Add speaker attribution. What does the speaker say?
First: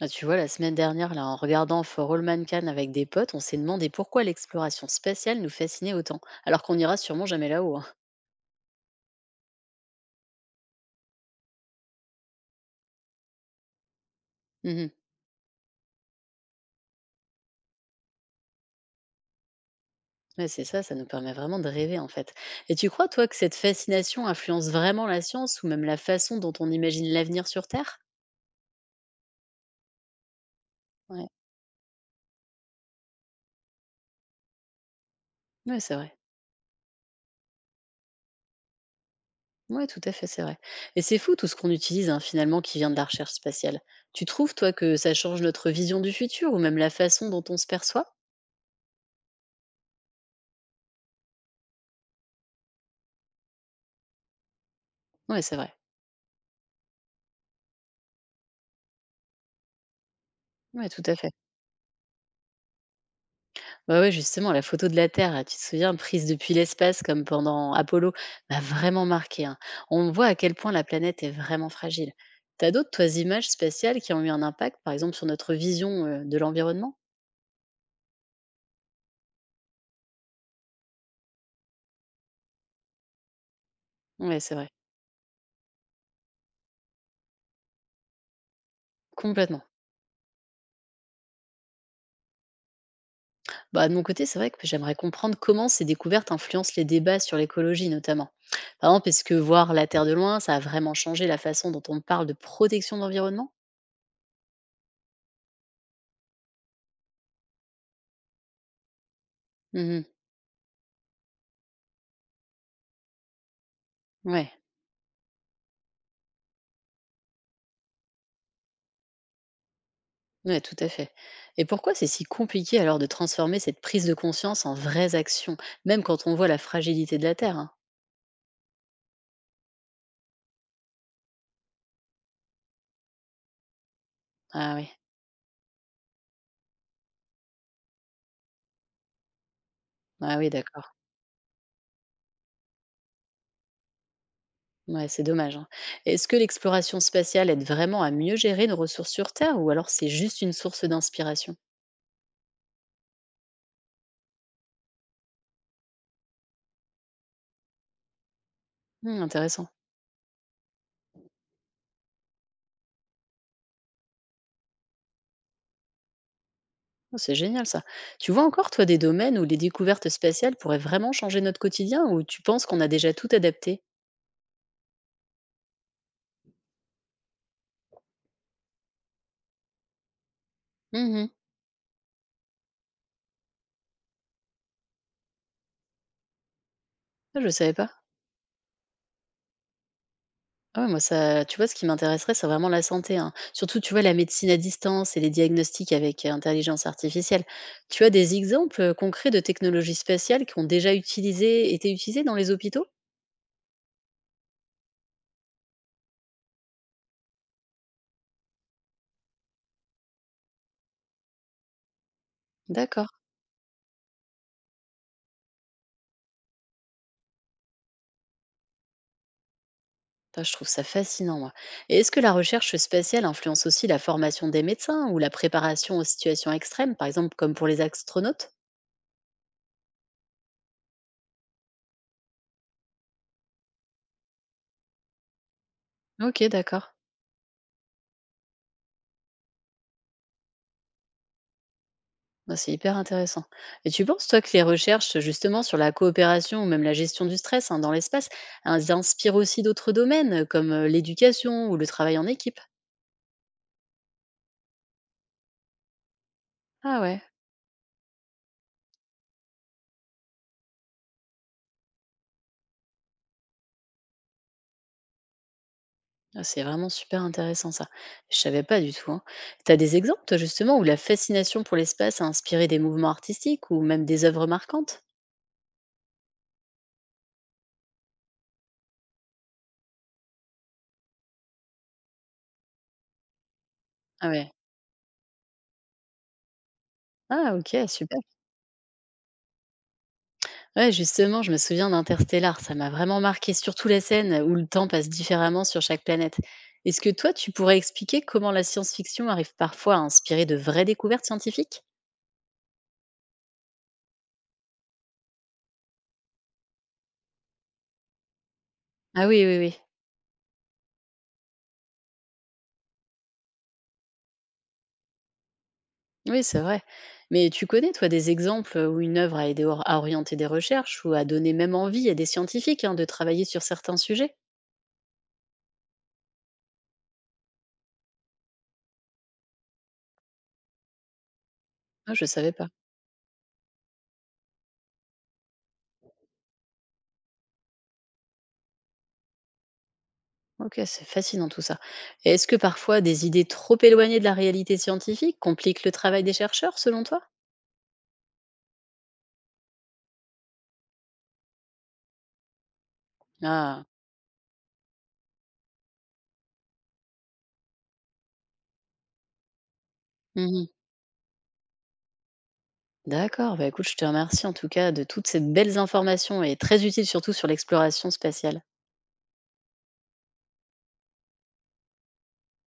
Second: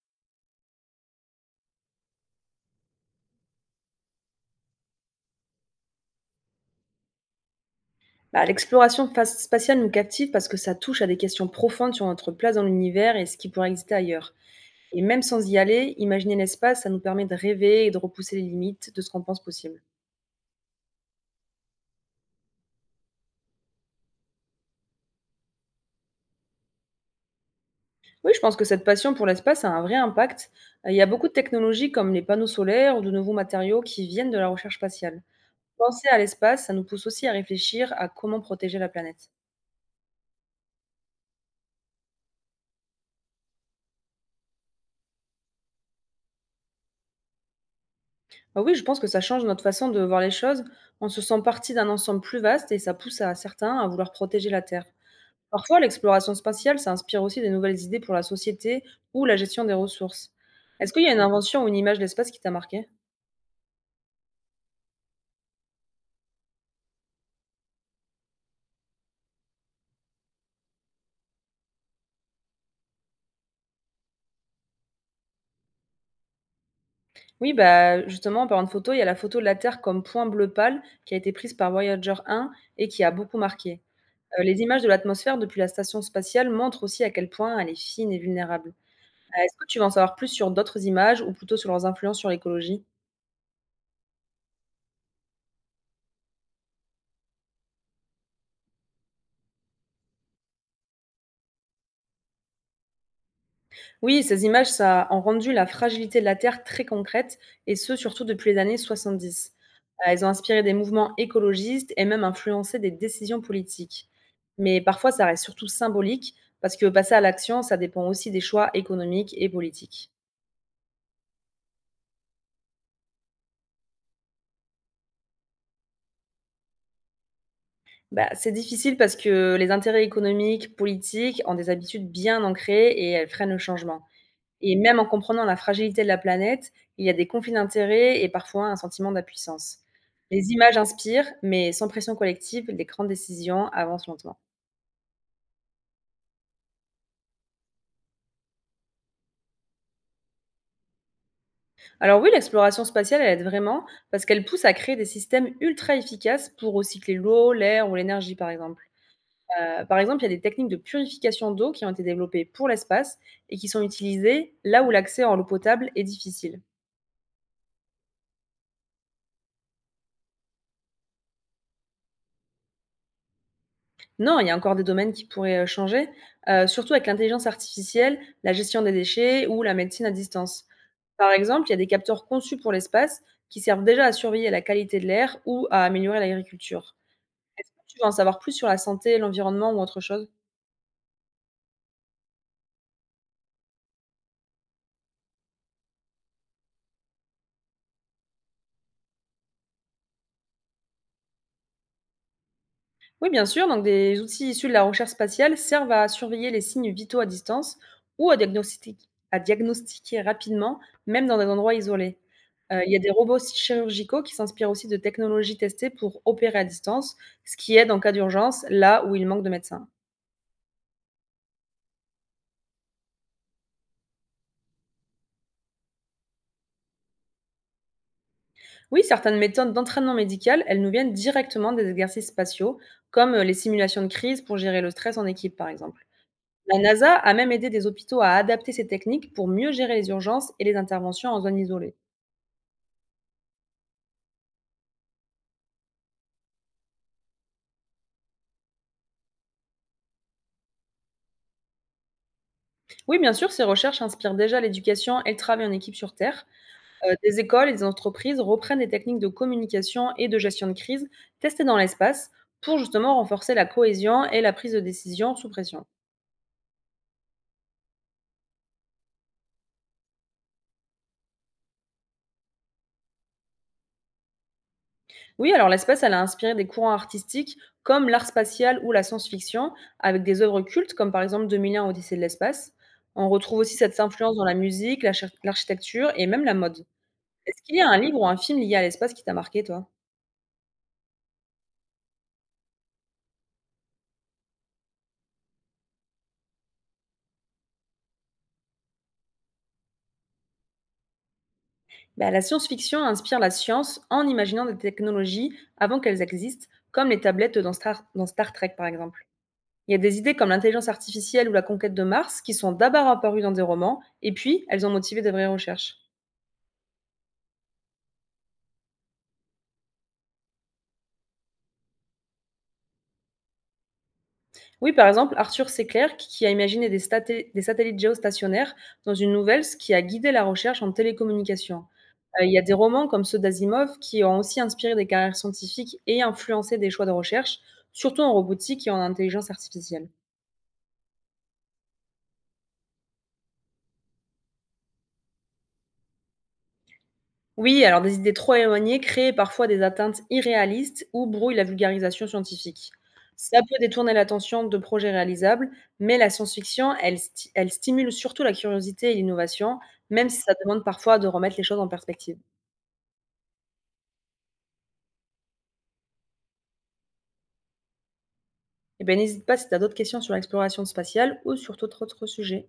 Speaker 1: Ah, tu vois, la semaine dernière, là, en regardant For All Mankind avec des potes, on s'est demandé pourquoi l'exploration spatiale nous fascinait autant, alors qu'on n'ira sûrement jamais là-haut, hein.
Speaker 2: Bah, l'exploration fa spatiale nous captive parce que ça touche à des questions profondes sur notre place dans l'univers et ce qui pourrait exister ailleurs.
Speaker 1: Mhm.
Speaker 2: Et même sans y aller, imaginer l'espace, ça nous permet de rêver et de repousser les limites de ce qu'on pense possible.
Speaker 1: Ouais, c'est ça, ça nous permet vraiment de rêver en fait. Et tu crois, toi, que cette fascination influence vraiment la science ou même la façon dont on imagine l'avenir sur Terre?
Speaker 2: Oui, je pense que cette passion pour l'espace a un vrai impact. Il y a beaucoup
Speaker 1: Ouais,
Speaker 2: de technologies comme les panneaux solaires ou de nouveaux matériaux qui viennent de la recherche spatiale.
Speaker 1: ouais c'est
Speaker 2: Penser
Speaker 1: vrai.
Speaker 2: à l'espace, ça nous pousse aussi à réfléchir à comment protéger la planète.
Speaker 1: Ouais, tout à fait, c'est vrai. Et c'est fou tout ce qu'on utilise hein, finalement qui vient de la recherche spatiale. Tu trouves, toi, que ça change notre vision du futur ou même la façon dont on se perçoit?
Speaker 2: Bah oui, je pense que ça change notre façon de voir les choses. On se sent partie d'un ensemble plus vaste et ça pousse à certains à vouloir protéger la Terre.
Speaker 1: Ouais, c'est vrai.
Speaker 2: Parfois, l'exploration spatiale, ça inspire aussi des nouvelles idées pour la société ou la gestion des ressources.
Speaker 1: Ouais,
Speaker 2: Est-ce qu'il
Speaker 1: tout
Speaker 2: y a
Speaker 1: à
Speaker 2: une
Speaker 1: fait.
Speaker 2: invention ou une image de l'espace qui t'a marqué?
Speaker 1: Ouais, ouais, justement, la photo de la Terre, tu te souviens, prise depuis l'espace comme pendant Apollo, m'a vraiment marqué, hein. On voit à quel point la planète est vraiment fragile. T'as d'autres, toi, images spatiales qui ont eu un impact, par exemple, sur notre vision de l'environnement?
Speaker 2: Oui, bah, justement, en parlant de photo, il y a la photo de la Terre comme point bleu pâle qui a été prise par Voyager 1 et qui a beaucoup marqué.
Speaker 1: Ouais, c'est
Speaker 2: Les
Speaker 1: vrai.
Speaker 2: images de l'atmosphère depuis la station spatiale montrent aussi à quel point elle est fine et vulnérable. Est-ce
Speaker 1: Complètement.
Speaker 2: que tu veux en savoir plus sur d'autres images ou plutôt sur leurs influences sur l'écologie?
Speaker 1: Bah, de mon côté, c'est vrai que j'aimerais comprendre comment ces découvertes influencent les débats sur l'écologie, notamment. Par exemple, est-ce que voir la Terre de loin, ça a vraiment changé la façon dont on parle de protection de l'environnement?
Speaker 2: Oui, ces images, ça ont rendu la fragilité de la Terre très concrète, et ce, surtout depuis les années 70.
Speaker 1: Mhm.
Speaker 2: Elles ont inspiré des mouvements écologistes et même influencé des décisions politiques.
Speaker 1: Ouais.
Speaker 2: Mais parfois, ça reste surtout symbolique, parce que passer à l'action, ça dépend aussi des choix économiques et politiques.
Speaker 1: Ouais, tout à fait. Et pourquoi c'est si compliqué alors de transformer cette prise de conscience en vraies actions, même quand on voit la fragilité de la Terre, hein?
Speaker 2: Bah, c'est difficile parce que les intérêts économiques, politiques ont des habitudes bien ancrées et elles freinent le changement. Et
Speaker 1: Ah oui,
Speaker 2: même en comprenant la fragilité de la planète, il y a des conflits d'intérêts et parfois un sentiment d'impuissance.
Speaker 1: ah oui,
Speaker 2: Les images
Speaker 1: d'accord.
Speaker 2: inspirent, mais sans pression collective, les grandes décisions avancent lentement.
Speaker 1: Ouais, c'est dommage, hein. Est-ce que l'exploration spatiale aide vraiment à mieux gérer nos ressources sur Terre ou alors c'est juste une source d'inspiration?
Speaker 2: Alors oui, l'exploration spatiale, elle aide vraiment parce qu'elle pousse à créer des systèmes ultra efficaces pour recycler l'eau, l'air ou l'énergie, par exemple.
Speaker 1: Hmm, intéressant.
Speaker 2: Par exemple, il y a des techniques de purification d'eau qui ont été développées pour l'espace et qui sont utilisées là où l'accès en eau potable est difficile.
Speaker 1: Oh, c'est génial ça. Tu vois encore, toi, des domaines où les découvertes spatiales pourraient vraiment changer notre quotidien ou tu penses qu'on a déjà tout adapté?
Speaker 2: Non, il y a encore des domaines qui pourraient, changer, surtout avec l'intelligence artificielle, la gestion des déchets ou la médecine à distance. Par
Speaker 1: Mhm.
Speaker 2: exemple, il y a des capteurs conçus pour l'espace qui servent déjà à surveiller la qualité de l'air ou à améliorer l'agriculture.
Speaker 1: Ah, je ne savais pas.
Speaker 2: Tu veux en savoir plus sur la santé, l'environnement ou autre chose?
Speaker 1: Ah ouais, moi ça tu vois, ce qui m'intéresserait, c'est vraiment la santé, hein. Surtout, tu vois, la médecine à distance et les diagnostics avec, intelligence artificielle. Tu as des exemples, concrets de technologies spatiales qui ont déjà utilisé été utilisées dans les hôpitaux?
Speaker 2: Oui, bien sûr. Donc, des outils issus de la recherche spatiale servent à surveiller les signes vitaux à distance ou à diagnostiquer rapidement, même dans des endroits isolés. Il y a
Speaker 1: D'accord.
Speaker 2: des robots chirurgicaux qui s'inspirent aussi de technologies testées pour opérer à distance, ce qui aide en cas d'urgence là où il manque de médecins.
Speaker 1: Bah, je trouve ça fascinant, moi. Et est-ce que la recherche spatiale influence aussi la formation des médecins ou la préparation aux situations extrêmes, par exemple comme pour les astronautes?
Speaker 2: Oui, certaines méthodes d'entraînement médical, elles nous viennent directement des exercices spatiaux, comme les simulations de crise pour gérer le stress en équipe, par exemple.
Speaker 1: OK,
Speaker 2: La
Speaker 1: d'accord.
Speaker 2: NASA a même aidé des hôpitaux à adapter ces techniques pour mieux gérer les urgences et les interventions en zone isolée.
Speaker 1: Ah, c'est hyper intéressant. Et tu penses, toi, que les recherches justement sur la coopération ou même la gestion du stress hein, dans l'espace, elles inspirent aussi d'autres domaines comme l'éducation ou le travail en équipe?
Speaker 2: Oui, bien sûr, ces recherches inspirent déjà l'éducation et le travail en équipe sur Terre.
Speaker 1: Ah ouais,
Speaker 2: Des écoles et des entreprises reprennent des techniques de communication et de gestion de crise testées dans l'espace pour justement renforcer la cohésion et la prise de décision sous pression.
Speaker 1: ah, c'est vraiment super intéressant ça. Je savais pas du tout, hein. Tu as des exemples, toi, justement, où la fascination pour l'espace a inspiré des mouvements artistiques ou même des œuvres marquantes?
Speaker 2: Oui, alors l'espace, elle a inspiré des courants artistiques comme l'art spatial ou la science-fiction, avec des œuvres cultes comme par exemple 2001 Odyssée de l'espace. On retrouve aussi cette
Speaker 1: Ah
Speaker 2: influence dans
Speaker 1: ouais.
Speaker 2: la musique, l'architecture et même la mode.
Speaker 1: Ah
Speaker 2: Est-ce qu'il y
Speaker 1: ok,
Speaker 2: a un livre
Speaker 1: super.
Speaker 2: ou un film lié à l'espace qui t'a marqué, toi?
Speaker 1: Ouais, justement, je me souviens d'Interstellar, ça m'a vraiment marqué, surtout la scène où le temps passe différemment sur chaque planète. Est-ce que toi, tu pourrais expliquer comment la science-fiction arrive parfois à inspirer de vraies découvertes scientifiques?
Speaker 2: Bah, la science-fiction inspire la science en imaginant des technologies avant qu'elles existent, comme les tablettes dans Star Trek par exemple.
Speaker 1: Ah oui, oui, oui.
Speaker 2: Il y a des idées comme l'intelligence artificielle ou la conquête de Mars qui sont d'abord apparues dans des romans, et puis elles ont motivé de vraies recherches.
Speaker 1: Oui, c'est vrai. Mais tu connais, toi, des exemples où une œuvre a aidé à orienter des recherches ou a donné même envie à des scientifiques hein, de travailler sur certains sujets?
Speaker 2: Oui, par exemple, Arthur C. Clarke qui a imaginé des satellites géostationnaires dans une nouvelle, ce qui a guidé la recherche en télécommunication.
Speaker 1: Ah, je
Speaker 2: Il
Speaker 1: savais
Speaker 2: y a
Speaker 1: pas.
Speaker 2: des romans comme ceux d'Asimov qui ont aussi inspiré des carrières scientifiques et influencé des choix de recherche, surtout en robotique et en intelligence artificielle.
Speaker 1: Ok, c'est fascinant tout ça. Et est-ce que parfois des idées trop éloignées de la réalité scientifique compliquent le travail des chercheurs, selon toi?
Speaker 2: Oui, alors des idées trop éloignées créent parfois des atteintes irréalistes ou brouillent la vulgarisation scientifique. Ça peut
Speaker 1: Ah.
Speaker 2: détourner l'attention de projets réalisables, mais la science-fiction, elle, elle stimule surtout la curiosité et l'innovation, même si ça demande parfois de remettre les choses en perspective.
Speaker 1: D'accord, bah écoute, je te remercie en tout cas de toutes ces belles informations et très utiles surtout sur l'exploration spatiale.
Speaker 2: Eh bien, n'hésite pas si tu as d'autres questions sur l'exploration spatiale ou sur tout autre sujet.